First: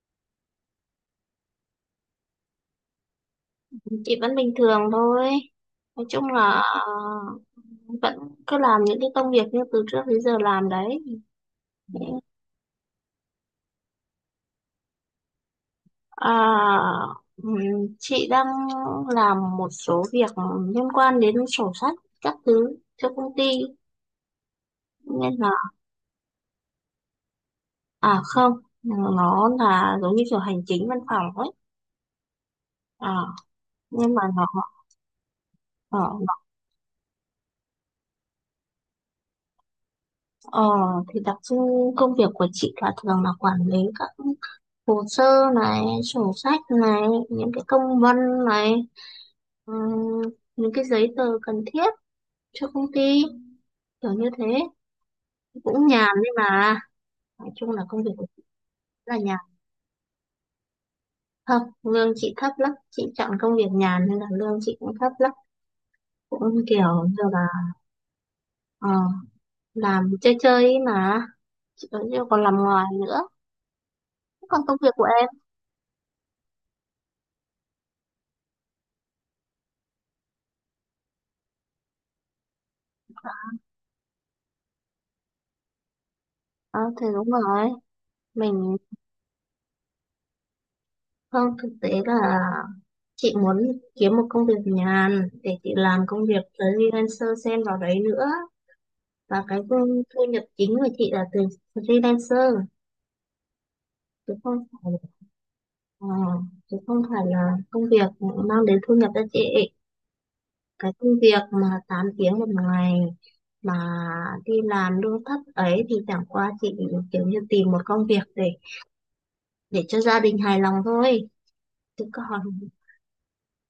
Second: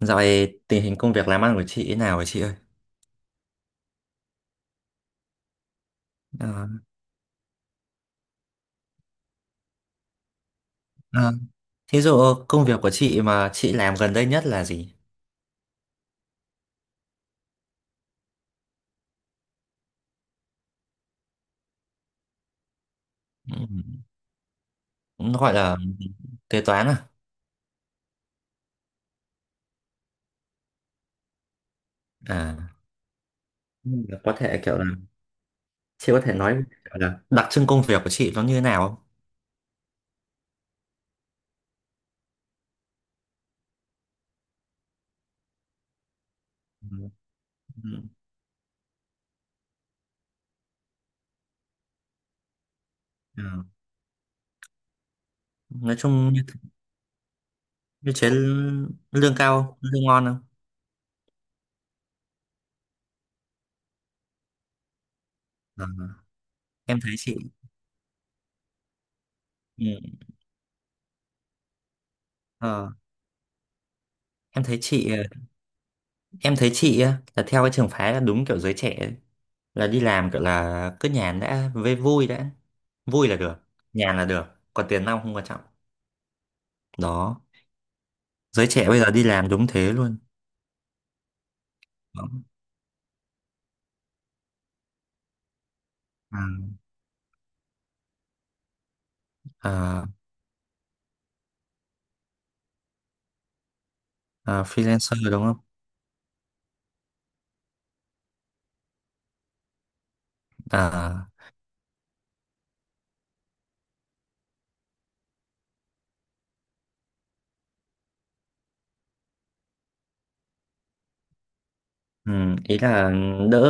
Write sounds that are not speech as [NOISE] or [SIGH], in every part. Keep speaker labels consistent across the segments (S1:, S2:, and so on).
S1: Dạo này tình hình công việc làm ăn của chị thế nào vậy chị ơi?
S2: Chị vẫn bình thường thôi, nói chung là
S1: Ờ,
S2: vẫn cứ làm những cái công việc như từ trước đến giờ làm đấy.
S1: ờ, thí dụ công việc của chị mà chị làm gần đây nhất là gì?
S2: À, ừm, chị đang làm một số việc liên quan đến sổ sách các thứ cho công ty
S1: Ừ.
S2: nên
S1: Nó
S2: là.
S1: gọi là kế toán à?
S2: À không, nó là giống như kiểu hành chính văn phòng ấy.
S1: À,
S2: À,
S1: nhưng
S2: nhưng
S1: mà
S2: mà
S1: có thể kiểu là chị có thể
S2: nó-
S1: nói kiểu là đặc trưng công việc của chị nó như thế nào không?
S2: ờ, thì đặc trưng công việc của chị là thường là quản lý các hồ sơ này, sổ sách
S1: Ừ,
S2: này, những cái công
S1: ừ.
S2: văn này, ừ, những cái giấy tờ cần thiết cho công ty,
S1: Ờ.
S2: kiểu như thế, cũng
S1: Nói
S2: nhàn
S1: chung
S2: đấy
S1: như,
S2: mà. Nói chung là công việc
S1: như
S2: của
S1: chế
S2: chị là
S1: lương
S2: nhàn.
S1: cao không? Lương ngon không?
S2: Không, lương chị thấp lắm, chị chọn công việc nhàn nên là lương chị cũng thấp lắm,
S1: Ờ,
S2: cũng
S1: em
S2: kiểu
S1: thấy
S2: như
S1: chị
S2: là ờ, làm
S1: ừ,
S2: chơi chơi ấy mà. Chị vẫn chưa còn làm ngoài
S1: ờ,
S2: nữa. Còn
S1: em
S2: công
S1: thấy
S2: việc của
S1: chị ờ,
S2: em?
S1: em thấy chị á, là theo cái trường phái là đúng kiểu giới trẻ ấy. Là đi làm gọi là cứ nhàn đã với vui đã, vui là được, nhàn là được, còn tiền nong không quan trọng.
S2: Ờ, thì đúng
S1: Đó,
S2: rồi.
S1: giới
S2: Mình.
S1: trẻ bây giờ đi làm đúng thế luôn.
S2: Không, thực tế
S1: Đó.
S2: là chị muốn kiếm một công việc nhàn để chị làm công
S1: À,
S2: việc freelancer xen vào đấy nữa. Và cái thu
S1: à,
S2: thu nhập chính của chị là từ freelancer, chứ
S1: à,
S2: không phải
S1: freelancer đúng không?
S2: ờ, chứ không phải là công việc mang đến thu nhập cho chị. Cái công
S1: À,
S2: việc mà 8 tiếng một ngày mà đi làm lương thấp ấy thì chẳng qua chị kiểu như tìm một công việc để cho gia đình hài lòng thôi. Chứ
S1: ừ,
S2: còn
S1: ý là đỡ,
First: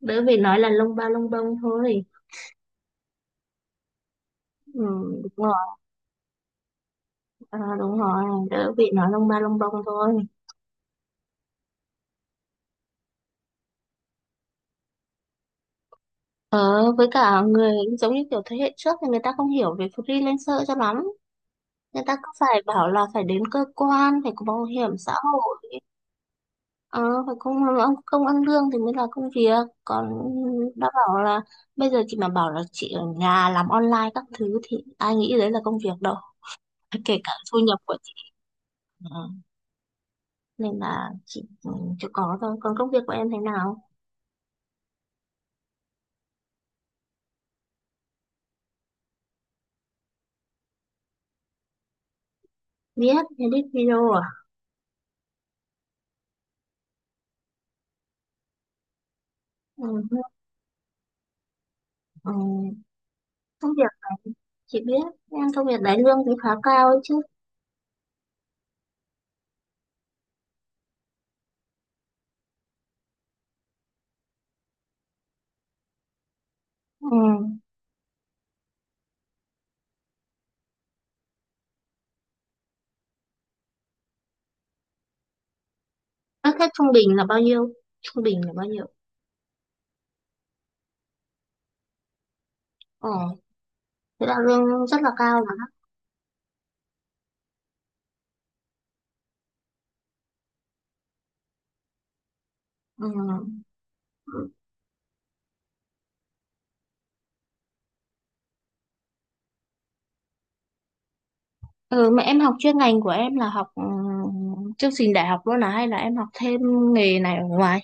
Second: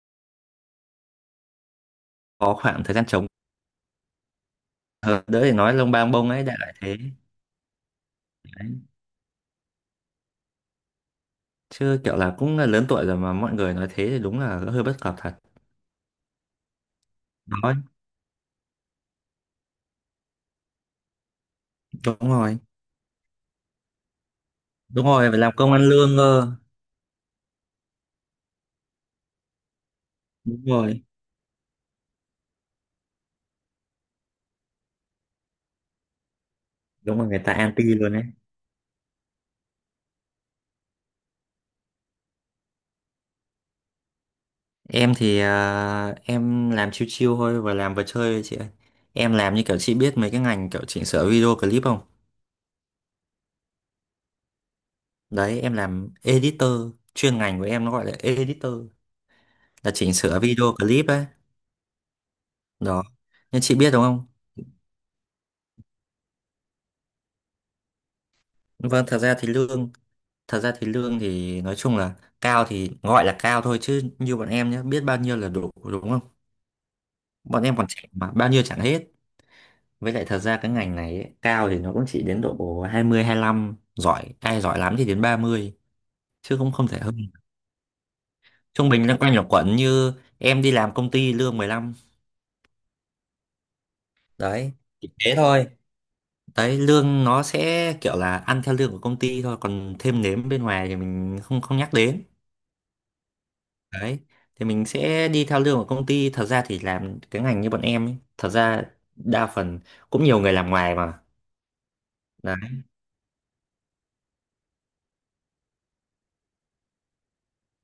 S2: đỡ phải nói là lông ba lông bông thôi.
S1: có khoảng thời gian trống.
S2: Ừ,
S1: Ờ, đỡ
S2: đúng.
S1: để nói lông bang bông ấy, đại loại thế.
S2: Ờ, đúng rồi,
S1: Đấy.
S2: đỡ bị nói lông ba lông bông thôi.
S1: Chứ kiểu là cũng là lớn tuổi rồi mà mọi người nói thế thì đúng là hơi bất cập thật.
S2: Ờ, với cả
S1: Đó.
S2: người giống như kiểu thế hệ trước thì người ta không hiểu về freelancer cho lắm. Người ta
S1: Đúng
S2: cứ
S1: rồi.
S2: phải bảo là phải đến cơ quan, phải có bảo hiểm
S1: Đúng
S2: xã
S1: rồi, phải làm công
S2: hội,
S1: ăn lương cơ.
S2: ờ, phải không, không ăn lương thì mới là công việc. Còn
S1: Đúng
S2: đã
S1: rồi.
S2: bảo là bây giờ chị mà bảo là chị ở nhà làm online các thứ thì ai nghĩ đấy là công việc đâu. [LAUGHS] Kể
S1: Đúng rồi,
S2: cả
S1: người ta
S2: thu nhập
S1: anti
S2: của chị
S1: luôn đấy.
S2: nữa. Nên là chị chưa có thôi. Còn công việc của em thế nào?
S1: Em thì em làm chill chill thôi và làm vừa chơi thôi chị ơi. Em làm như kiểu chị biết mấy cái ngành kiểu chỉnh sửa video clip không?
S2: Viết, edit video à?
S1: Đấy em làm editor, chuyên ngành của em nó gọi là editor,
S2: Ừ.
S1: là chỉnh sửa video clip ấy.
S2: Ừ,
S1: Đó. Nhưng chị biết đúng không?
S2: chị biết, em công việc đấy lương thì khá cao ấy chứ.
S1: Vâng, thật ra thì lương thì nói chung là cao thì gọi là cao thôi, chứ như bọn em nhé, biết bao nhiêu là đủ đúng không?
S2: Ừ.
S1: Bọn em còn trẻ mà bao nhiêu chẳng hết. Với lại thật ra cái ngành này ấy, cao thì nó cũng chỉ đến độ 20 lăm, giỏi ai giỏi lắm thì đến 30,
S2: Các
S1: chứ
S2: khách
S1: không
S2: trung
S1: không thể hơn.
S2: bình là bao nhiêu? Trung bình là bao nhiêu?
S1: Trung bình loanh quanh là quẩn, như em đi làm công ty lương 15
S2: ờ Thế là
S1: đấy,
S2: lương rất
S1: chỉ
S2: là
S1: thế
S2: cao mà.
S1: thôi. Đấy, lương nó sẽ kiểu là ăn theo lương của công ty thôi, còn thêm nếm bên ngoài thì mình không không nhắc đến.
S2: Ừ.
S1: Đấy, thì mình sẽ đi theo lương của công ty. Thật ra thì làm cái ngành như bọn em ấy, thật ra đa phần cũng nhiều người làm ngoài mà.
S2: Ừ, mà em học
S1: Đấy,
S2: chuyên ngành của em là học chương trình đại học luôn à, hay là em học thêm nghề này ở ngoài?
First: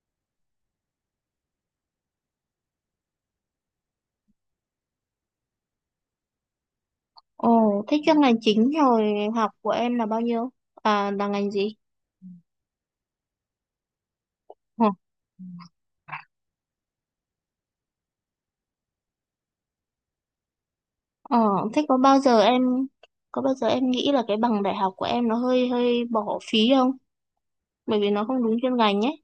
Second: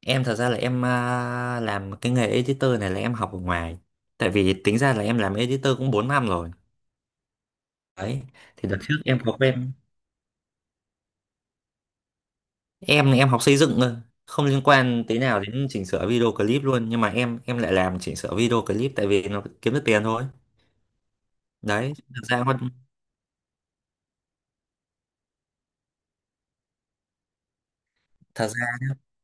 S1: em thật ra là em làm cái nghề editor này là em học ở ngoài, tại vì tính ra là em làm editor cũng 4 năm rồi.
S2: Ồ, thế chuyên
S1: Đấy,
S2: ngành
S1: thì
S2: chính
S1: đợt trước
S2: rồi,
S1: em có
S2: học của
S1: quen,
S2: em là bao nhiêu? À, là ngành gì?
S1: em học xây dựng thôi, không liên
S2: ờ
S1: quan tí nào đến chỉnh sửa video clip luôn, nhưng mà em lại làm chỉnh sửa video clip tại vì nó kiếm được tiền thôi.
S2: ờ, Thế
S1: Đấy, thật ra
S2: có bao giờ em nghĩ là cái bằng đại học của em nó hơi hơi bỏ phí không, bởi vì nó không
S1: thật
S2: đúng
S1: ra
S2: chuyên ngành ấy?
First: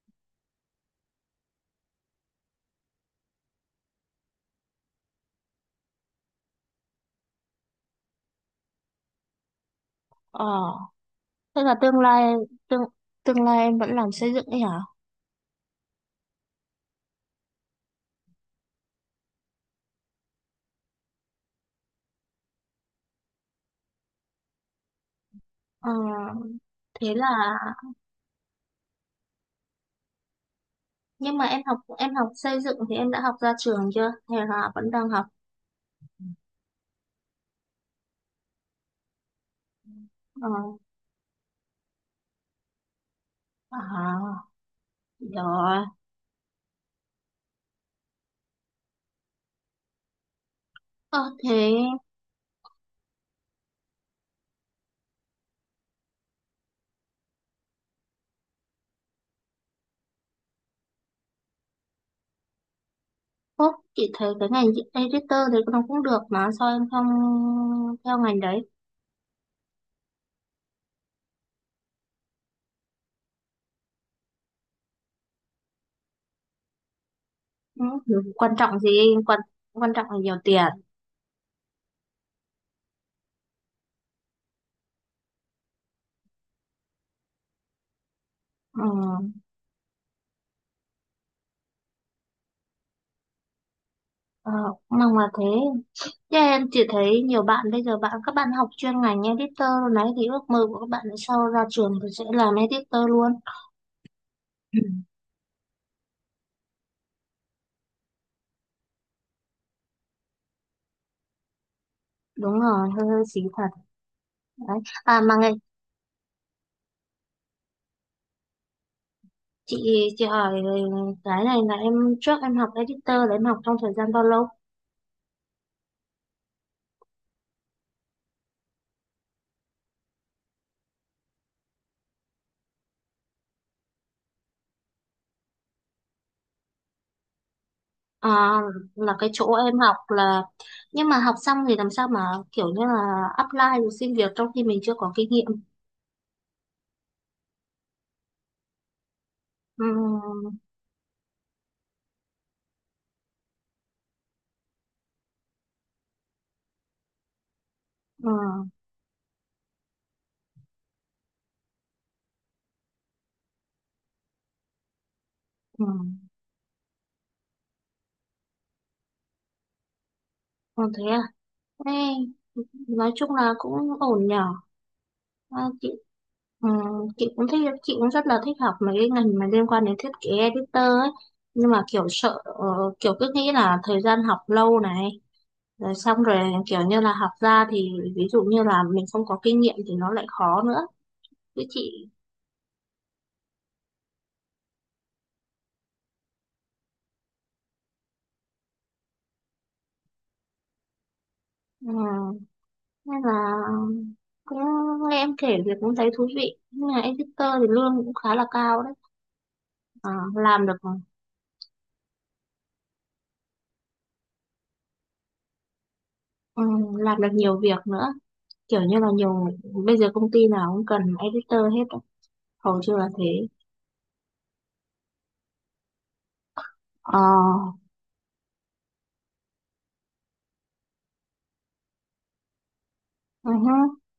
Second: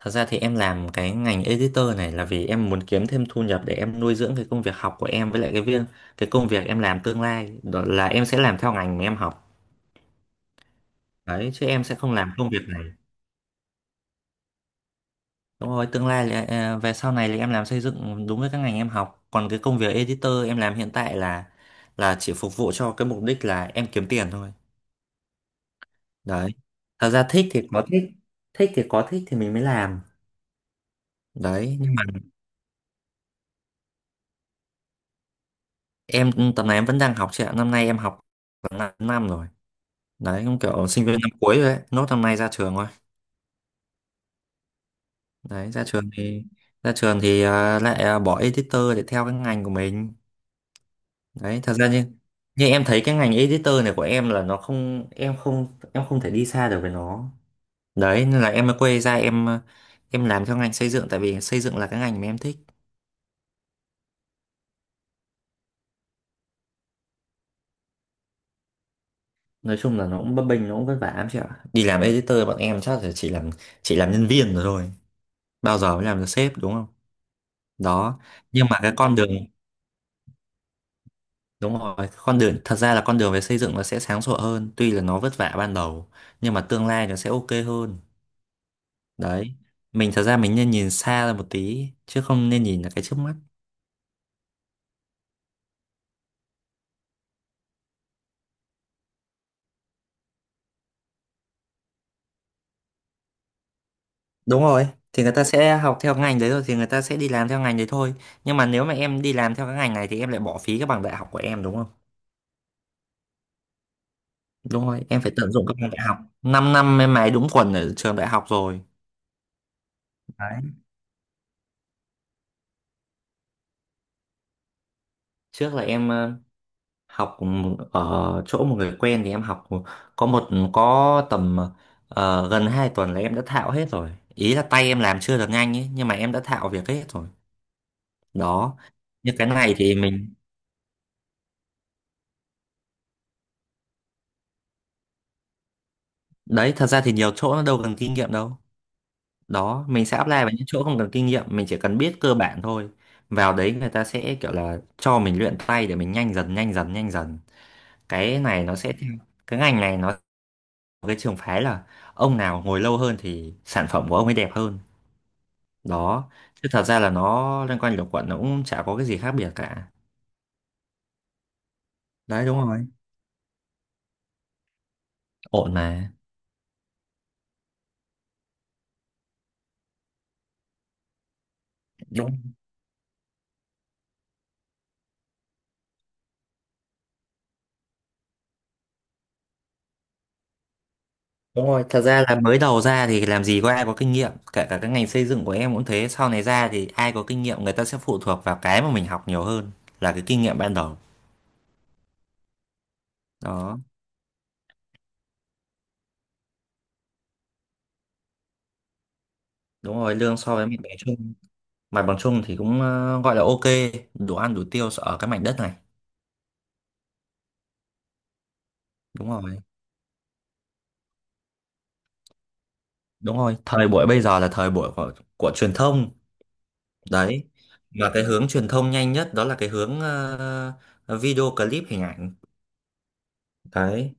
S1: thật ra thì em làm cái ngành editor này là vì em muốn kiếm thêm thu nhập để em nuôi dưỡng cái công việc học của em, với lại cái công việc em làm tương lai đó là em sẽ làm theo ngành mà em học.
S2: ờ
S1: Đấy,
S2: Thế
S1: chứ
S2: là
S1: em sẽ
S2: tương
S1: không
S2: lai,
S1: làm công việc
S2: tương
S1: này.
S2: tương lai em vẫn làm xây dựng ấy hả?
S1: Đúng rồi, tương lai là về sau này thì em làm xây dựng đúng với các ngành em học. Còn cái công việc editor em làm hiện tại là chỉ phục vụ cho cái mục đích là em kiếm tiền thôi.
S2: Ờ,
S1: Đấy. Thật
S2: thế là,
S1: ra thích thì có thích thì mình mới làm.
S2: nhưng mà em
S1: Đấy,
S2: học
S1: nhưng mà
S2: em học xây dựng thì em đã học ra trường chưa? Hay là vẫn đang học?
S1: em tầm này em vẫn đang học chị ạ. Năm nay em học khoảng 5 năm rồi. Đấy,
S2: Ờ.
S1: cũng kiểu sinh viên năm cuối rồi đấy, nốt năm nay ra trường rồi.
S2: À,
S1: Đấy, ra
S2: rồi.
S1: trường thì bỏ editor để theo cái ngành của mình.
S2: Ờ,
S1: Đấy, thật
S2: thế
S1: ra như như em thấy cái ngành editor này của em là nó không em không em không thể đi xa được với nó. Đấy, nên là em mới quay ra, em làm theo ngành xây dựng, tại vì xây dựng là cái ngành mà em thích.
S2: Phúc, chị thấy cái ngành editor thì nó cũng được mà sao em không theo ngành đấy?
S1: Nói chung là nó cũng bấp bênh, nó cũng vất vả lắm chị ạ. Đi làm editor bọn em chắc là chỉ làm nhân viên rồi thôi, bao giờ mới làm được sếp đúng không?
S2: Ừ,
S1: Đó,
S2: quan
S1: nhưng mà
S2: trọng gì?
S1: cái con đường,
S2: Quan quan trọng là nhiều tiền.
S1: đúng rồi, con đường thật ra là con đường về xây dựng nó sẽ sáng sủa hơn, tuy là nó vất vả ban đầu nhưng mà tương lai nó sẽ ok hơn.
S2: Ừ,
S1: Đấy, mình thật ra mình nên nhìn xa ra một tí chứ không nên nhìn là cái trước mắt.
S2: ờ, mong là thế. Thế em chỉ thấy nhiều bạn bây giờ, các bạn học chuyên ngành editor luôn đấy thì ước mơ của các bạn sau ra trường thì sẽ làm editor luôn.
S1: Đúng
S2: Ừ.
S1: rồi, thì người ta sẽ học theo ngành đấy, rồi thì người ta sẽ đi làm theo ngành đấy thôi. Nhưng mà nếu mà em đi làm theo cái ngành này thì em lại bỏ phí cái bằng đại học của em đúng không?
S2: Đúng rồi, hơi hơi xí thật. Đấy.
S1: Đúng rồi,
S2: À
S1: em phải
S2: mà ngày
S1: tận dụng các bằng đại học 5 năm, năm em mày đúng quần ở trường đại học rồi.
S2: chị hỏi
S1: Đấy,
S2: cái này là em, trước em học editor là em học trong thời gian bao lâu?
S1: trước là em học ở chỗ một người quen thì em học có tầm gần 2 tuần là em đã thạo hết rồi, ý là tay em làm chưa được nhanh ấy nhưng mà em đã thạo việc hết rồi.
S2: À,
S1: Đó.
S2: là cái
S1: Như cái
S2: chỗ
S1: này
S2: em học
S1: thì mình
S2: là, nhưng mà học xong thì làm sao mà kiểu như là apply rồi xin việc trong khi mình chưa có kinh nghiệm?
S1: Đấy, thật ra thì nhiều chỗ nó đâu cần kinh nghiệm đâu.
S2: Ừ,
S1: Đó, mình sẽ apply vào những chỗ không cần kinh nghiệm, mình chỉ cần biết cơ bản thôi. Vào đấy người ta sẽ kiểu là cho mình luyện tay để mình nhanh dần nhanh dần nhanh dần.
S2: ừ,
S1: Cái này nó sẽ theo, cái ngành này nó cái trường phái là ông nào ngồi lâu hơn thì sản phẩm của ông ấy đẹp hơn.
S2: ừ.
S1: Đó, chứ thật ra là nó loanh quanh luẩn quẩn, nó cũng chả có cái gì khác biệt cả.
S2: Còn thế à? Ê,
S1: Đấy. Đúng rồi.
S2: nói chung là cũng ổn nhở. À.
S1: Ổn mà.
S2: Ừ, chị cũng rất là thích học mấy cái ngành mà liên quan đến thiết kế editor ấy, nhưng mà kiểu sợ kiểu cứ nghĩ là thời gian học lâu này rồi xong rồi kiểu như là học ra thì ví dụ như là mình không có kinh nghiệm thì nó lại khó nữa. Với
S1: Đúng rồi, thật
S2: chị
S1: ra là mới đầu ra thì làm gì có ai có kinh nghiệm, kể cả cái ngành xây dựng của em cũng thế, sau này ra thì ai có kinh nghiệm, người ta sẽ phụ thuộc vào cái mà mình học nhiều hơn là cái kinh nghiệm ban đầu.
S2: ừ, nên là
S1: Đó,
S2: cũng nghe em kể việc cũng thấy thú vị, nhưng mà editor thì lương cũng khá là cao đấy.
S1: đúng
S2: Ờ,
S1: rồi, lương so với mặt bằng chung thì cũng gọi là ok, đủ ăn đủ tiêu ở cái mảnh đất này.
S2: ừ, làm được nhiều việc nữa, kiểu như là
S1: Đúng
S2: nhiều,
S1: rồi.
S2: bây giờ công ty nào cũng cần editor hết á. Hầu như là
S1: Đúng
S2: thế.
S1: rồi, thời buổi bây giờ là thời buổi của truyền thông,
S2: Ờ,
S1: đấy.
S2: uh-huh.
S1: Mà cái hướng truyền thông nhanh nhất đó là cái hướng video clip hình ảnh,
S2: Ừ hứ.
S1: đấy.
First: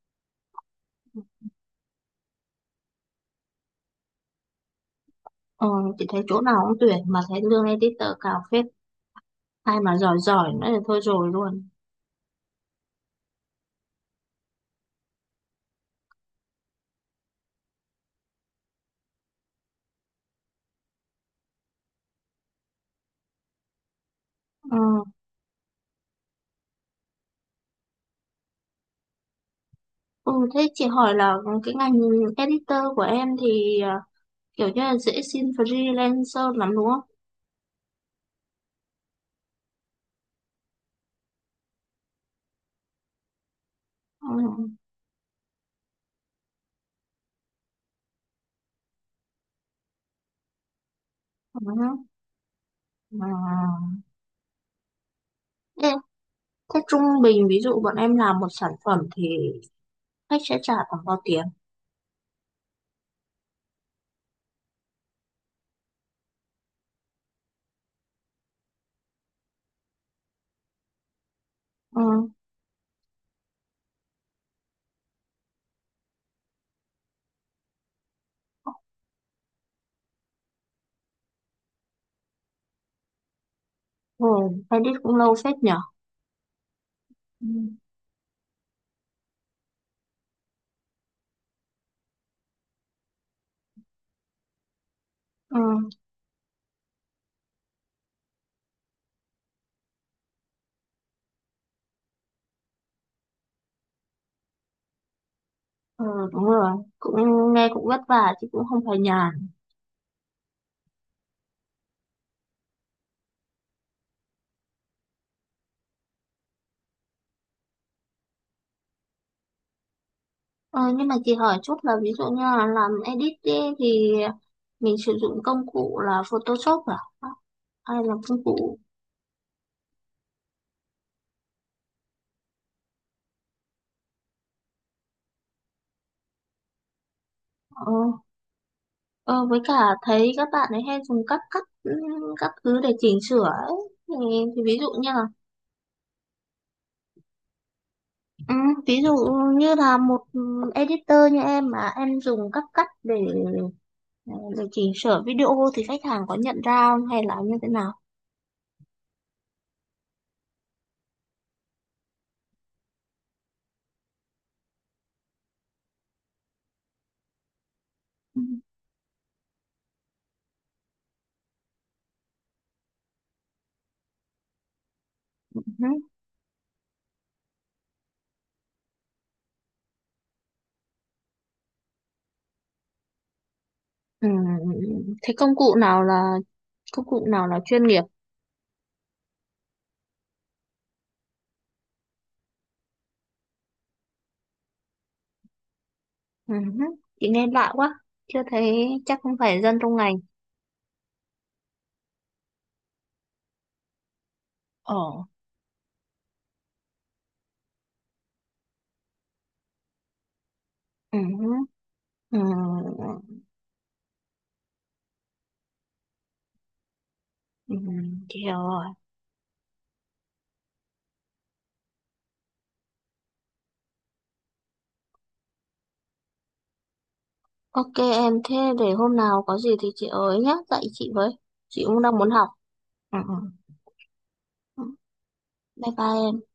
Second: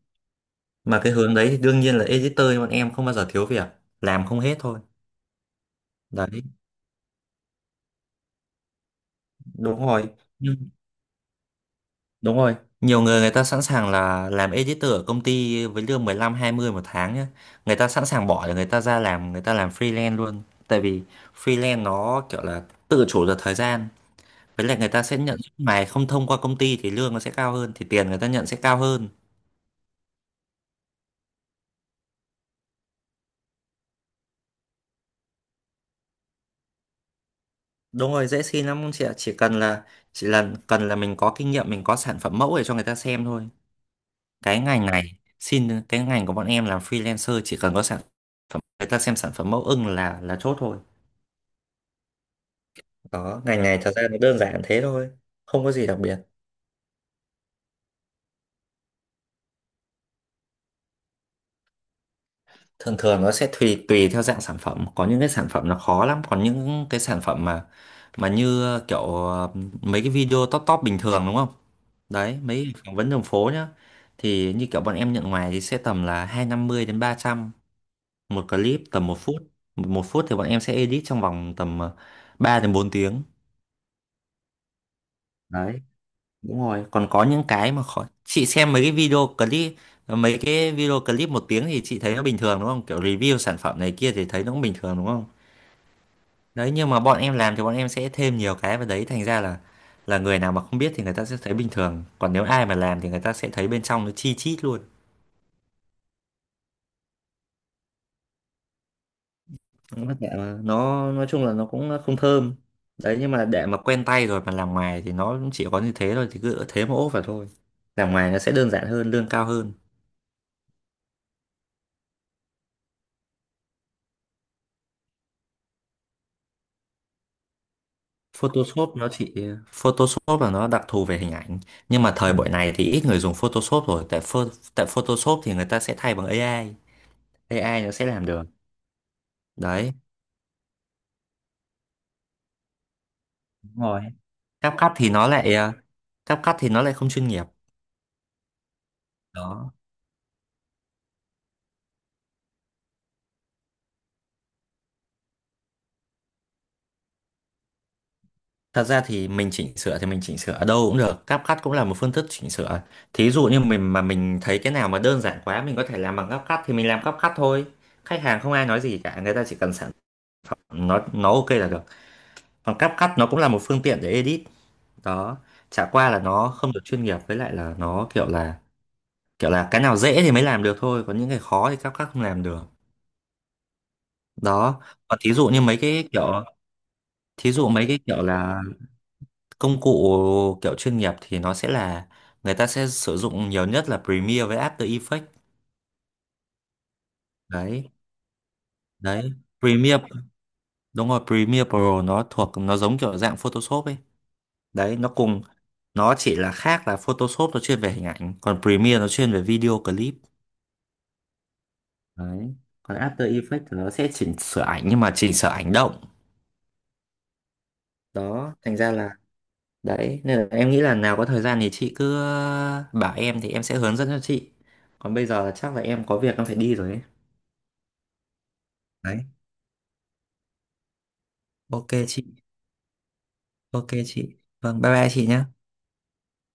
S1: Mà cái hướng đấy thì đương nhiên là editor bọn em không bao giờ thiếu việc, làm không hết thôi.
S2: Ờ, chị thấy chỗ
S1: Đấy,
S2: nào cũng tuyển mà thấy lương editor cao phết. Ai
S1: đúng
S2: mà
S1: rồi,
S2: giỏi giỏi
S1: nhưng
S2: nữa thì thôi rồi luôn.
S1: đúng rồi, nhiều người, người ta sẵn sàng là làm editor ở công ty với lương 15-20 1 tháng nhá, người ta sẵn sàng bỏ để người ta ra làm, người ta làm freelance luôn, tại vì freelance nó kiểu là tự chủ được thời gian, với
S2: Ừ.
S1: lại người ta sẽ nhận suốt ngày không thông qua công ty thì lương nó sẽ cao hơn, thì tiền người ta nhận sẽ cao hơn.
S2: Ừ, thế chị hỏi là cái ngành editor của em thì kiểu như là dễ xin freelancer lắm đúng không?
S1: Đúng rồi, dễ xin lắm chị ạ, chỉ cần là chỉ là cần là mình có kinh nghiệm, mình có sản phẩm mẫu để cho người ta xem thôi. Cái
S2: Ừ.
S1: ngành này, xin cái ngành của bọn em làm freelancer chỉ cần có sản phẩm, người ta xem sản phẩm mẫu ưng là chốt thôi.
S2: Ừ. Hứ. Ừ.
S1: Đó, ngành này thật ra nó đơn giản thế thôi, không có gì
S2: Thế,
S1: đặc biệt.
S2: thế trung bình ví dụ bọn em làm một sản phẩm thì khách sẽ trả khoảng bao tiền?
S1: Thường thường nó sẽ tùy tùy theo dạng sản phẩm, có những cái sản phẩm nó khó lắm, còn những cái sản phẩm mà như kiểu mấy cái video top top bình thường đúng không?
S2: Ừ.
S1: Đấy, mấy phỏng vấn đường phố nhá, thì như kiểu bọn em nhận ngoài thì sẽ tầm là 250 đến 300. Một clip tầm 1 phút, 1 phút thì bọn em sẽ edit trong vòng tầm 3 đến 4 tiếng.
S2: Ừ. Edit cũng lâu phết nhở?
S1: Đấy, đúng rồi, còn có những
S2: Ừ.
S1: cái mà khó, chị xem mấy cái video clip, mấy cái video clip 1 tiếng thì chị thấy nó bình thường đúng không, kiểu review sản phẩm này kia thì thấy nó cũng bình thường đúng không?
S2: Ừ.
S1: Đấy, nhưng mà bọn em làm thì bọn em sẽ thêm nhiều cái vào đấy, thành ra là người nào mà không biết thì người ta sẽ thấy bình thường, còn nếu ai mà làm thì người ta sẽ thấy bên trong nó chi chít luôn.
S2: Ừ, đúng rồi. Cũng nghe cũng vất vả chứ cũng không phải nhàn.
S1: Cũng vất vả mà, nó nói chung là nó cũng không thơm. Đấy, nhưng mà để mà quen tay rồi mà làm ngoài thì nó cũng chỉ có như thế thôi, thì cứ thế mà ốp vào thôi. Làm ngoài nó sẽ đơn giản hơn, lương cao hơn.
S2: Ờ, nhưng mà chị hỏi chút là ví dụ như là làm edit ý, thì mình sử dụng công cụ là Photoshop à? Hay là công cụ
S1: Photoshop nó chỉ Photoshop là nó đặc thù về hình ảnh, nhưng mà thời buổi này thì ít người dùng Photoshop rồi, tại tại Photoshop thì người ta sẽ thay bằng AI,
S2: ờ,
S1: AI nó sẽ làm được.
S2: ờ, với cả
S1: Đấy.
S2: thấy các bạn ấy hay dùng các cắt các thứ để chỉnh sửa ấy.
S1: Đúng rồi.
S2: Thì, thì,
S1: CapCut thì nó lại ờ, CapCut thì nó lại không chuyên nghiệp.
S2: ừ, ví dụ
S1: Đó.
S2: như là một editor như em mà em dùng các cắt để chỉnh sửa video thì khách hàng có nhận ra không, hay là như thế nào?
S1: Thật ra thì mình chỉnh sửa thì mình chỉnh sửa ở đâu cũng được, CapCut cũng là một phương thức chỉnh sửa. Thí dụ như mình mà mình thấy cái nào mà đơn giản quá mình có thể làm bằng CapCut thì mình làm CapCut thôi. Khách hàng
S2: Ừ.
S1: không ai nói gì cả, người ta chỉ cần sản phẩm, nó ok là được. Còn CapCut nó cũng là một phương tiện để edit. Đó, chả qua là nó không được chuyên nghiệp, với lại là nó kiểu là cái nào dễ thì mới làm được thôi, còn những cái khó thì CapCut không làm được.
S2: Ừ.
S1: Đó, còn thí
S2: Thế
S1: dụ như mấy cái kiểu,
S2: công cụ nào
S1: thí
S2: là
S1: dụ
S2: chuyên
S1: mấy cái
S2: nghiệp?
S1: kiểu là công cụ kiểu chuyên nghiệp thì nó sẽ là người ta sẽ sử dụng nhiều nhất là Premiere với After Effects.
S2: Ừ. Hứ. Chị nghe lạ
S1: Đấy.
S2: quá, chưa thấy chắc
S1: Đấy,
S2: không phải dân trong
S1: Premiere,
S2: ngành.
S1: đúng rồi, Premiere Pro nó nó giống kiểu dạng Photoshop ấy. Đấy,
S2: Ờ.
S1: nó chỉ là khác là Photoshop nó chuyên về hình ảnh còn Premiere nó chuyên về video clip.
S2: Ừ. Hứ. Ừ.
S1: Đấy. Còn After Effects thì nó sẽ chỉnh sửa ảnh nhưng mà chỉnh sửa ảnh động.
S2: Ừ. Chị
S1: Đó,
S2: hiểu
S1: thành
S2: rồi.
S1: ra là, đấy, nên là em nghĩ là nào có thời gian thì chị cứ bảo em thì em sẽ hướng dẫn cho chị, còn bây giờ là chắc là em có việc em phải đi rồi ấy.
S2: OK em, thế để hôm
S1: Đấy.
S2: nào có gì thì chị ơi nhá, dạy chị với. Chị
S1: Ok
S2: cũng đang
S1: chị.
S2: muốn học. Ừ.
S1: Ok chị, vâng,
S2: Ừ.
S1: bye bye chị nhé.
S2: Bye bye em.